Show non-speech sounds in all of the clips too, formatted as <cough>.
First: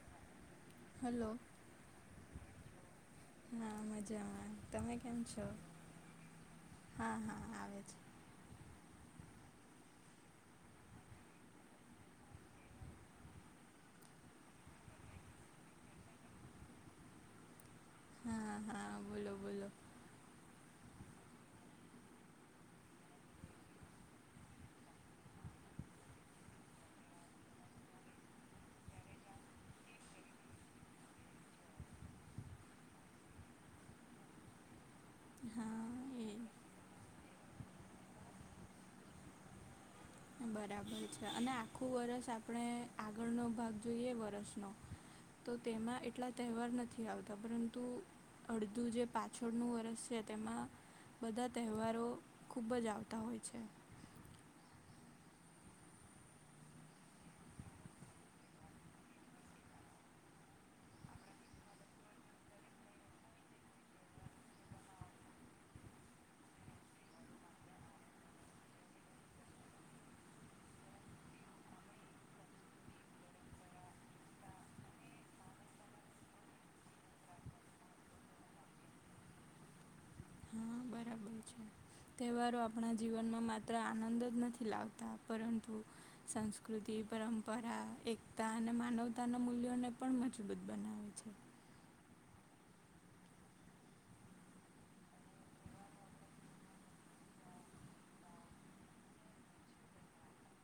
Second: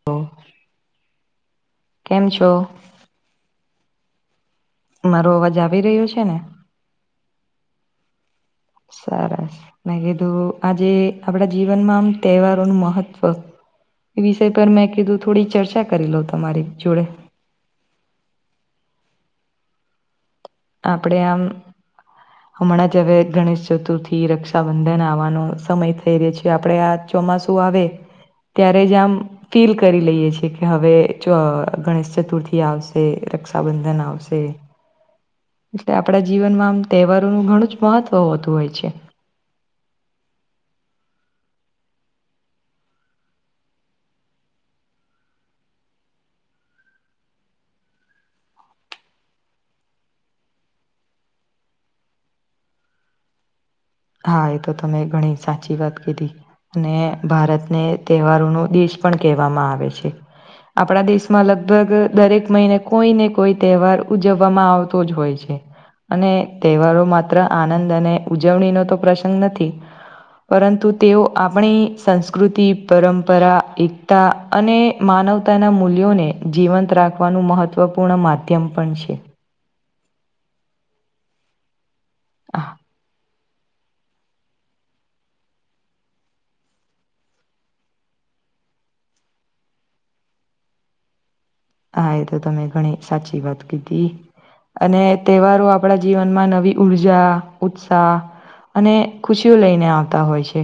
<unintelligible> Hello! કેમ છો? હા મજામાં તમે કેમ મારો છો? અવાજ આવી રહ્યો છે ને હા હા આવે છે. <inaudible> સરસ મેં કીધું આજે આપણા જીવનમાં આમ તહેવારોનું મહત્ત્વ એ વિષય પર મેં કીધું થોડી ચર્ચા કરી લઉ તમારી જોડે. હા હા બોલો બોલો? આપણે આમ હમણાં જ હવે ગણેશ ચતુર્થી, રક્ષાબંધન આવવાનો સમય થઈ રહ્યો છે, આપણે આ ચોમાસું આવે ત્યારે જ આમ ફીલ કરી લઈએ છીએ કે હવે જો ગણેશ ચતુર્થી આવશે રક્ષાબંધન આવશે હા એટલે આપણા જીવનમાં આમ તહેવારોનું ઘણું જ મહત્વ હોતું હોય છે. બરાબર છે, અને આખું વરસ આપણે આગળનો ભાગ જોઈએ વરષનો તો તેમાં એટલા તહેવાર નથી આવતા પરંતુ અડધું જે પાછળનું વરસ છે, તેમાં બધા તહેવારો ખૂબ જ આવતા હોય છે. હા એ તો તમે ઘણી સાચી વાત કીધી. અને ભારતને તહેવારોનો દેશ પણ કહેવામાં આવે છે. આપણા દેશમાં લગભગ દરેક મહિને કોઈ ને કોઈ તહેવાર ઉજવવામાં આવતો જ હોય છે. અને તહેવારો માત્ર આનંદ અને ઉજવણીનો તો પ્રસંગ નથી પરંતુ તેઓ આપણી સંસ્કૃતિ પરંપરા એકતા અને માનવતાના મૂલ્યોને જીવંત રાખવાનું મહત્ત્વપૂર્ણ માધ્યમ પણ છે. હા બરા. તહેવારો આપણા જીવનમાં માત્ર આનંદ જ નથી લાવતા પરંતુ સંસ્કૃતિ પરંપરા એકતા અને માનવતાના મૂલ્યોને પણ મજબૂત બનાવે છે. હા એ તો તમે ઘણી સાચી વાત કીધી. અને તહેવારો આપણા જીવનમાં નવી ઊર્જા ઉત્સાહ અને ખુશીઓ લઈને આવતા હોય છે.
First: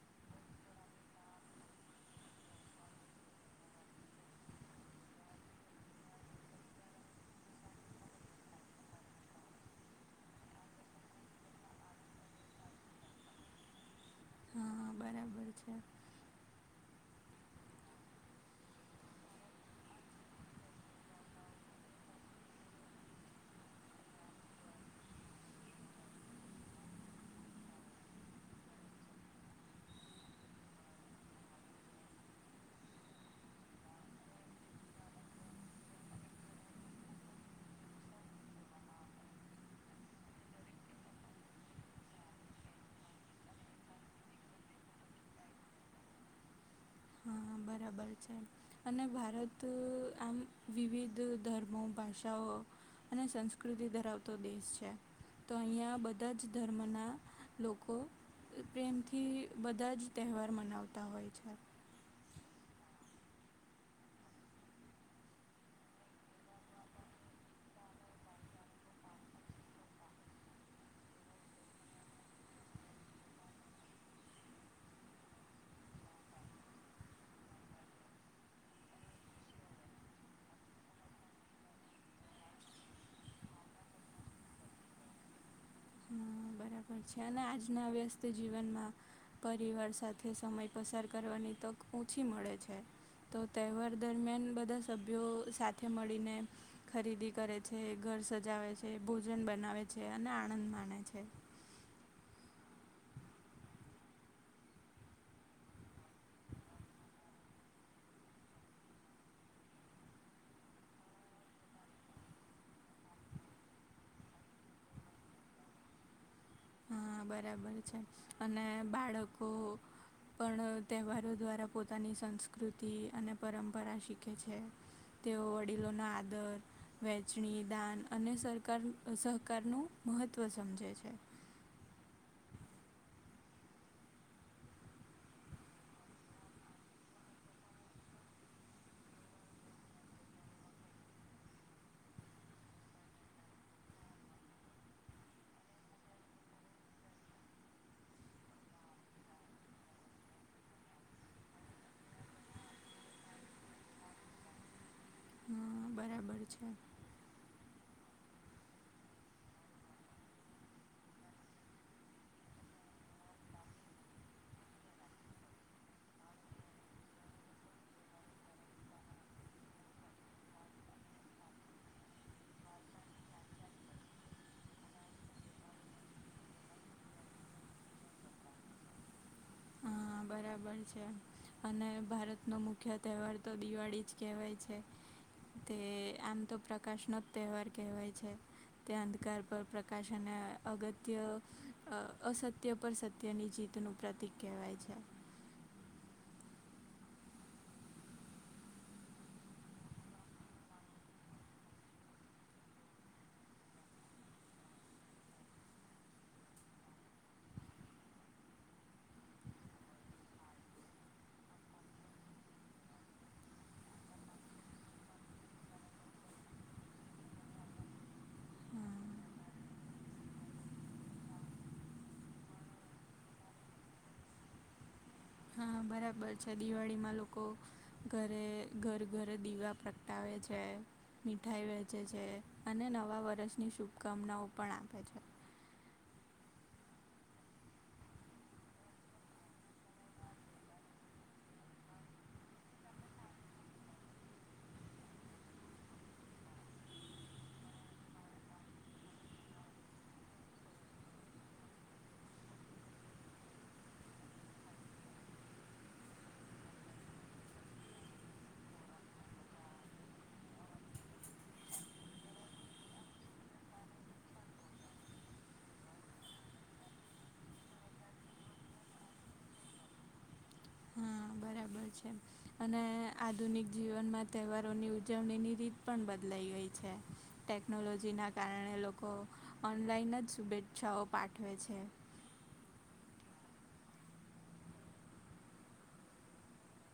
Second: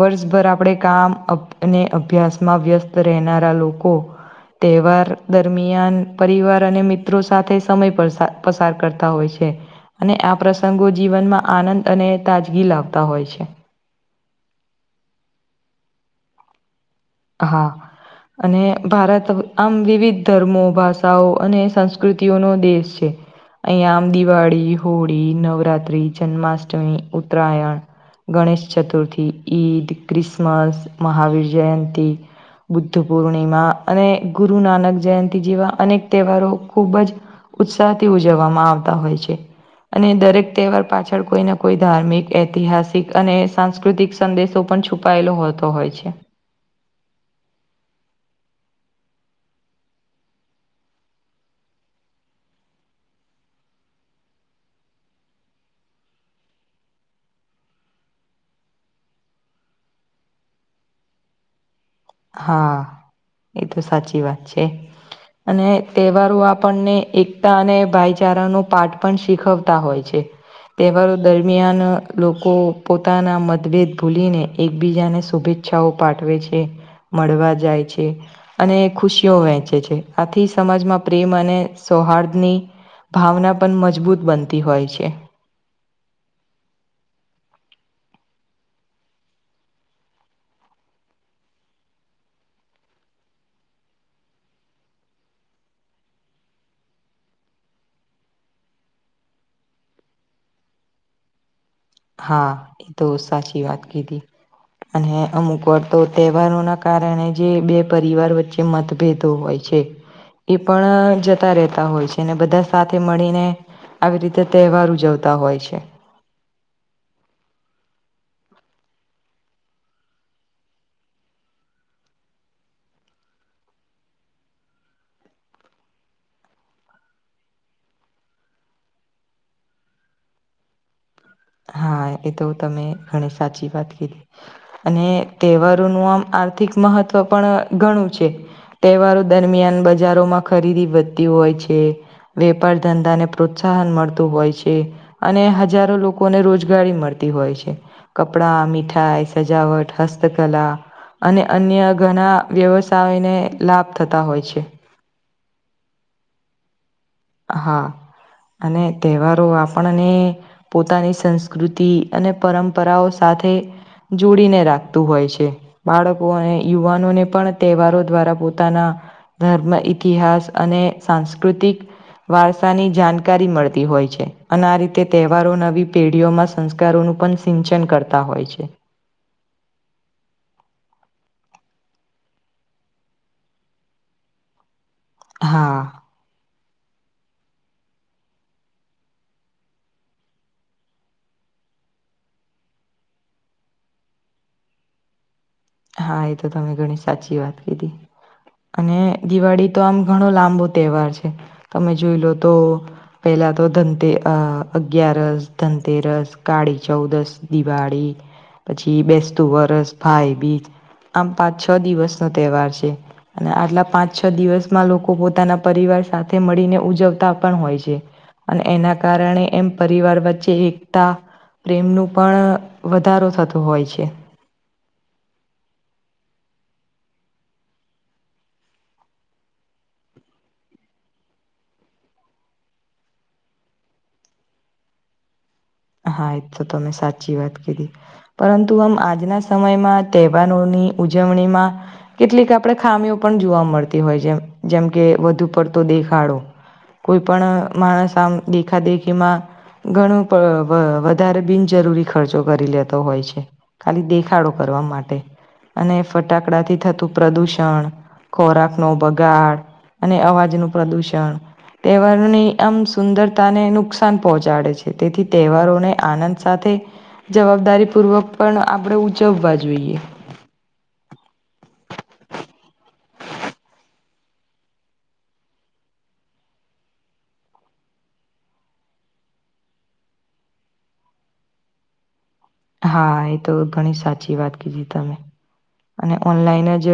વર્ષભર આપણે કામ અભ અને અભ્યાસ માં વ્યસ્ત રહેનારા લોકો તેહેવાર. દરમિયાન પરિવાર અને મિત્રો સાથે સમય પ પસાર કરતા હોય છે. અને આ પ્રસંગો જીવનમાં આનંદ અને તાજગી લાવતા હોય છે. હા બરાબર. બર છે. હા. અને ભારત આમ વિવિધ ધર્મો ભાષાઓ અને સંસ્કૃતિઓનો દેશ છે. અહીંયા આમ દિવાળી હોળી નવરાત્રિ જન્માષ્ટમી ઉત્તરાયણ ગણેશ ચતુર્થી ઈદ ક્રિસમસ મહાવીર જયંતી બુદ્ધ પૂર્ણિમા અને ગુરુ નાનક જયંતિ જેવા અનેક તહેવારો ખૂબ જ. ઉત્સાહથી ઉજવવામાં આવતા હોય છે. અને દરેક તહેવાર પાછળ કોઈ ના કોઈ ધાર્મિક ઐતિહાસિક અને સાંસ્કૃતિક સંદેશો પણ છુપાયેલો હોતો હોય છે. હા બરાબર છે. અને ભારત આમ વિવિધ ધર્મો ભાષાઓ અને સંસ્કૃતિ ધરાવતો દેશ છે તો અહીંયા બધા જ ધર્મના લોકો પ્રેમથી બધા જ તહેવાર મનાવતા હોય છે. હા એ તો સાચી વાત છે. અને તહેવારો આપણને એકતા અને ભાઈચારા નુ પાઠ પણ શીખવતા હોય છે. તહેવારો દરમિયાન લોકો પોતાના મતભેદ ભૂલીને એકબીજાને શુભેચ્છા ઈચ્છાઓ પાઠવે છે મળવા જાય છે. અને ખુશીઓ વહેંચે છે આથી સમાજમાં પ્રેમ અને સૌહાર્દની ભાવના પણ મજબૂત બનતી હોય છે. હમ બરાબર છે અને આજના વ્યસ્ત જીવનમાં પરિવાર સાથે સમય પસાર કરવાની તક ઓછી મળે છે. તો તહેવાર દરમિયાન બધા સભ્યો સાથે મળીને ખરીદી કરે છે ઘર સજાવે છે ભોજન બનાવે છે અને આનંદ માળે છે. હા એ તો સાચી વાત કીધી અને અમુક વાર તો તહેવારોના કારણે જે બે પરિવાર વચ્ચે મતભેદો હોય છે એ પણ જતા રહેતા હોય છે અને બધા સાથે મળીને આવી રીતે તહેવાર ઉજવતા હોય છે. હા બરાબર છે અને બાળકો પણ તહેવારો દ્વારા પોતાની સંસ્કૃતિ અને પરંપરા શીખે છે. તેઓ વડીલોના આદર વહેચણી દાન અને સરકાર સહકારનું મહત્ત્વ સમજે છે. હા એ તો તમે ઘણી સાચી વાત કીધી અને તહેવારોનું આમ આર્થિક મહત્ત્વ પણ ઘણું છે. તહેવારો દરમિયાન બજારોમાં ખરીદી વધતી હોય છે. વેપાર ધંધાને પ્રોત્સાહન મળતું હોય છે અને હજારો લોક કોને રોજગારી મળતી હોય છે કપડા મીઠાઈ સજાવટ હસ્તકલા અને અન્ય ઘણા વ્યવસાયોને લાભ થતા હોય છે. હમ્મ બરાબર છે. હા અને તહેવારો આપણને પોતાની સંસ્કૃતિ અને પરંપરાઓ સાથે જોડીને રાખતું હોય છે. બાળકો અને યુવાનોને પણ તહેવારો દ્વારા પોતાના ધર્મ ઇતિહાસ અને સાંસ્કૃતિક વારસાની જાણકારી મળતી હોય છે અને આ રીતે તહેવારો નવી પેઢીઓમાં સંસ્કારોનું પણ સિંચન કરતા હોય છે. હા બરાબર છે. અને ભારતનોો મુખ્ય તહેવાર તો દિવાળી જ કહેવાય છે તે હા આમ તો પ્રકાશનો જ તહેવાર કહેવાય છે. તે અંધકાર પર પ્રકાશ અને અગત્ય અસત્ય પર સત તેની જીતનું પ્રતિક કહેવાય છે. હા એ તો તમે ઘણી સાચી વાત કીધી અને દિવાળી તો આમ ઘણો લાંબો તહેવાર છે તમે જોઈ લો તો પહેલા તો ધનતેર અ અગિયારસ ધનતેરસ કાળી ચૌદસ દિવાળી પછી બેસતું વરસ ભાઈ બી આમ પાંચ છ દિવસનો તહેવાર છે. અને આટલા પાંચ છ દિવસમાં લોકો પોતાના પરિવાર સાથે મળીને ઉજવતા પણ હોય છે. અને હા એના કારણે એમ પરિવાર વચ્ચે એકતા પ્રેમનું પણ વધારો થતો હોય છે. હા બરાબર છે દિવાળીમાં લોકો ઘરે ઘર ઘરે દીવા પ્રગટાવે છે. મીઠાઈ વેચે છે અને નવા વર્ષની શુભકામનાઓ પણ આપે છે. હા એ તો તમે સાચી વાત કિધી પરંતુ આમ આજના સમયમાં તહેવારોની ઉજવણીમાં કેટલીક આપણે ખામીઓ પણ જોવા મળતી હોય જેમ જેમ કે વધુ પડતો દેખાડો કોઈ પણણ માણસ આમ દેખાદેખીમાં ઘણું વધારે બિનજરૂરી ખર્ચો કરી લેતો હોય છે. ખાલી દેખાડો કરવા માટે અને ફટાકડાથી થતું પ્રદુષણ ખોરાક નો બગાડ અને અવાજ નું પ્રદુષણ તહેવારોની આમ સુંદરતાને નુકસાન પહોંચાડે છે. તેથી તહેવારોને આનંદ સાથે જવાબદારી પૂર્વક પણ આપણે ઉજવવા જોઈએ હા બરાબર છે. અને આધુનિક જીવનમાં તહેવારોની ઉજવણીની રીત પણ બદલાઈ ગઈ છે. ટેકનોલોજીના કારણે લોકો ઓનલાઈન જ શુભેચ્છાઓ પાઠવે છે. હા એ તો ઘણી સાચી વાત કીધી તમે અને ઓનલાઈન જ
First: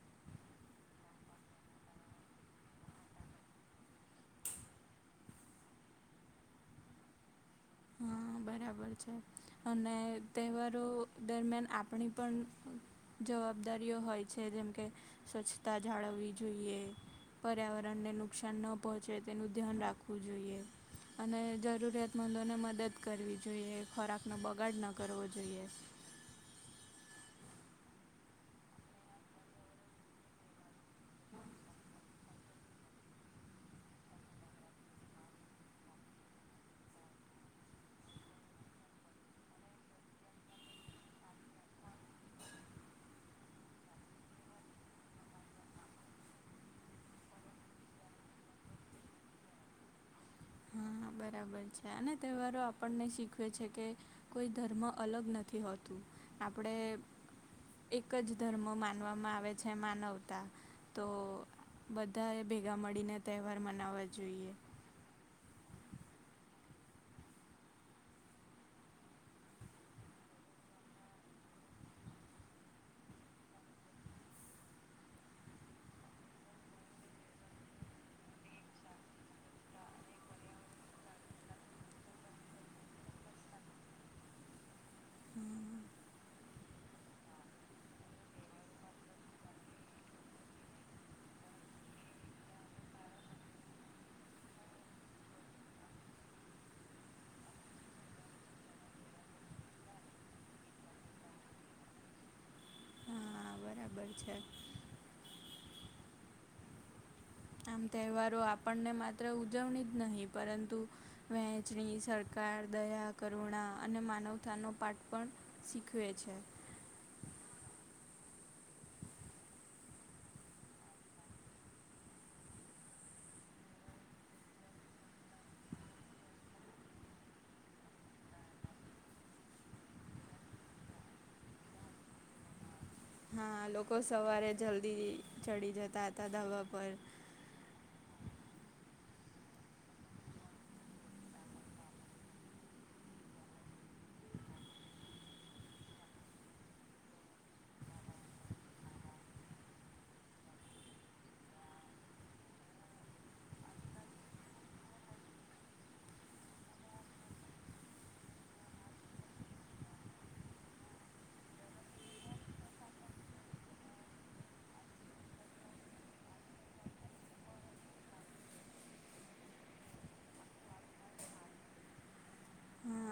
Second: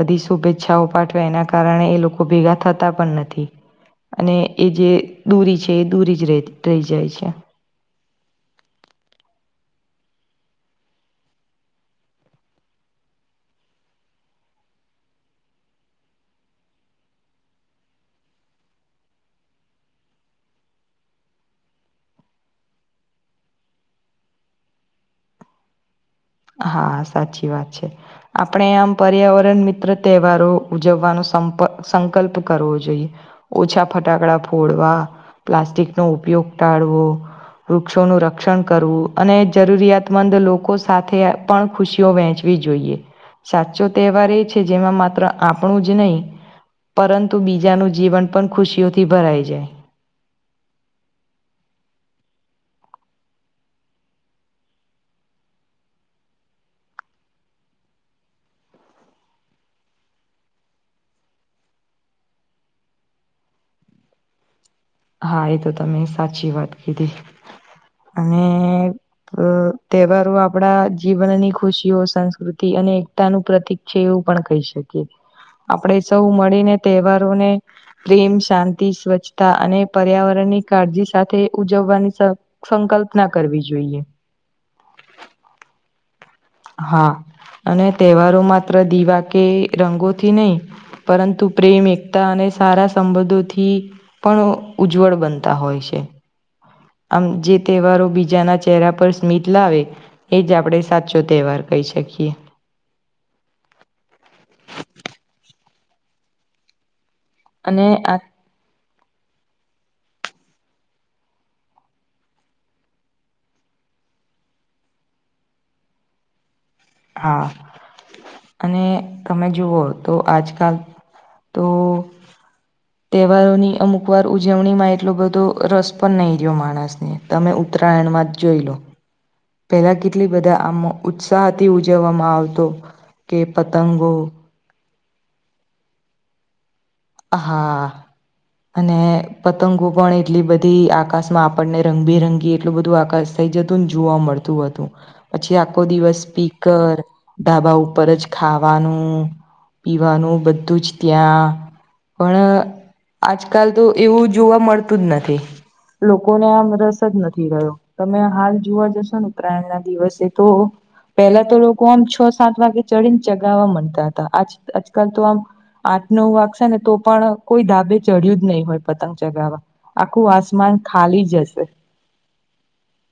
બધી શુભેચ્છાઓ પાઠવે એના કારણે એ લોકો ભેગા થતા પણ નથી. અને એ જે દૂરી છે એ દૂરી જ રે રહી જાય છે. હા બરાબર છે. અને તહેવારો દરમિયાન આપણી પણ જવાબદારીઓ હોય છે. જેમ કે સ્વચ્છતા જાળવવી જોઈએ. પર્યાવરણને નુકસાન ન પહોંચે તેનું ધ્યાન રાખવું જોઈએ. અને જરૂરિયાતમંદોને મદદ કરવી જોઈએ, ખોરાકનો બગાડ ન કરવો જોઈએ. હા સાચી વાત છે. આપણે આમ પર્યાવરણ મિત્ર તહેવારો ઉજવવાનો સંપ સંકલ્પ કરવો જોઈએ. ઓછા ફટાકડા ફોડવા, પ્લાસ્ટિકનો ઉપયોગ ટાળવો. વૃક્ષોનું રક્ષણ કરવું અને જરૂરિયાતમંદ લોકો સા સાથે પણ ખુશીઓ વહેંચવી જોઈએ. સાચો તહેવાર એ છે જેમાં માત્ર આપણું જ નહીં. પરંતુ બીજાનું જીવન પણ ખુશીઓથી ભરાઈ જાય. હા બરાબર છે. અને તહેવારો આપણને શીખવે છે કે કોઈ ધર્મ અલગ નથી હોતું. આપણે એક જ ધર્મ માનવામાં આવે છે માનવતા. તો બધાએ ભેગા મળીને તહેવાર મનાવવા જોઈએ. હા એ તો તમે સાચી વાત કીધી. અને અ તહેવારો આપણા જીવનની ખુશીઓ, સંસ્કૃતિ અનેક તાનું પ્રતિક છે એવું પણ કહી શકીએ. આપણે સૌ મળીને તહેવારોને પ્રેમ, શાંતિ, સ્વચ્છતા અને પર્યાવરણની કાળજી સાથે ઉજવવાની સ સંકલ્પના કરવી જોઈએ. હા અને તહેવારો માત્ર દિવા કે રંગોથી નહી. પરંતુ પ્રેમ, એકતા અને સારા સંબંધોથી પણ ઉજ્જવળ બનતા હોય છે. આમ જે તહેવારો બીજાના ચહેરા પર સ્મિત લાવે એ જ આપણે સાચ ચો તહેવાર કહી શકીએ. હા બરાબર છે. આમ અને આ તહેવારો આપણને માત્ર ઉજવણી જ નહીં પરંતુ વહેંચણી, સરકાર, દયા, કરુણા અને માનવતાનો પાઠ પણ શીખવે છે. હા અને તમે જુઓ તો આજકાલ તો તહેવારોની અમુક વાર ઉજવણીમાં એટલો બધો રસ પણ નહી રહયો માણસને. તમે ઉત્તરાયણમાં જ જોઈ લો. પેલા કેટલી બધા આમ ઉત્સાહથી ઉજવવામાં આવતો. કે હા લોકો પતંગો સવારે જલ્દી ચડી જતા હતા ધાબા પર. હા અને પતંગો પણ એટલી બધી આકાશમાં આપણને રંગબેરંગી એટલું બધું આકાશ. થઈ જતું ન જોવા મળતું હતું. પછી આખો દિવસ સ્પીકર, ધાબા ઉપર જ ખાવાનું. પીવાનું બધું જ ત્યાં. પણ આજકાલ તો એવું જોવા મળતું જ નથી. લોકોને આમ રસ જ નથી રહ્યો. તમે હાલ જોવા જશો ને ઉતરાયણના દિવસે તો પેલા તો લોકો આમ છ સાત વાગે ચડીને ચગાવવા માંડતા હતા. આજ આજકાલ તો આમ આઠ, નવ વાગશે ને તો પણ કોઈ ધાબે ચડ્યું જ નહી હોય પતંગ ચગાવવા, આખું આસમાન ખાલી જ હશે.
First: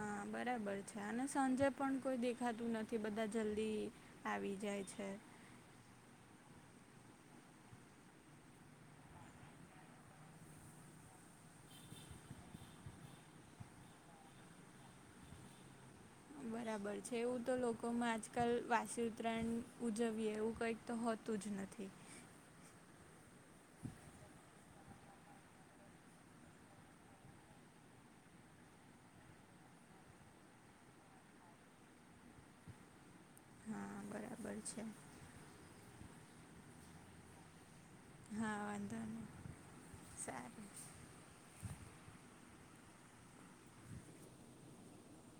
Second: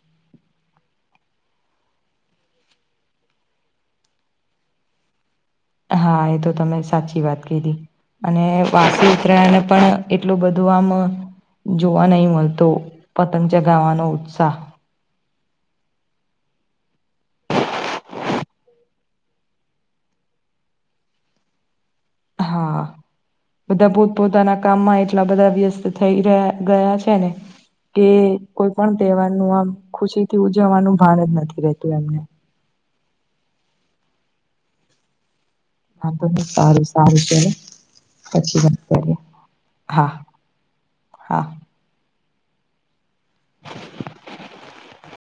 હા બરાબર છે. અને સાંજે પણ કોઈ દેખાતું નથી બધા જલ્દી આવી જાય છે. હા એ તો તમે સાચી વાત કીધી. અને વાસી ઉત્તરાયણને પણ એટલું બધું આમ જોવા નહીં મળતો પતંગ ચગાવાનો ઉત્સાહ. બરાબર છે એવું તો લોકોમાં આજકાલ વાસી ઉત્તરાયણ ઉજવીએ એવું કંઈક તો હોત તું જ નથી. હા. બધા પોત પોતાના કામમાં એટલા બધા વ્યસ્ત થઈ રહ્યા ગયા છે, ને. કે કોઈ પણ તહેવાર નું આમ, ખુશી થી ઉજવવાનું ભાન જ નથી રેતું એમને. હા, બરાબર છે. હા, સારું સારું ચલો. હા પછી વાત વાંધો કરીએ, નહીં હા, સારું હા.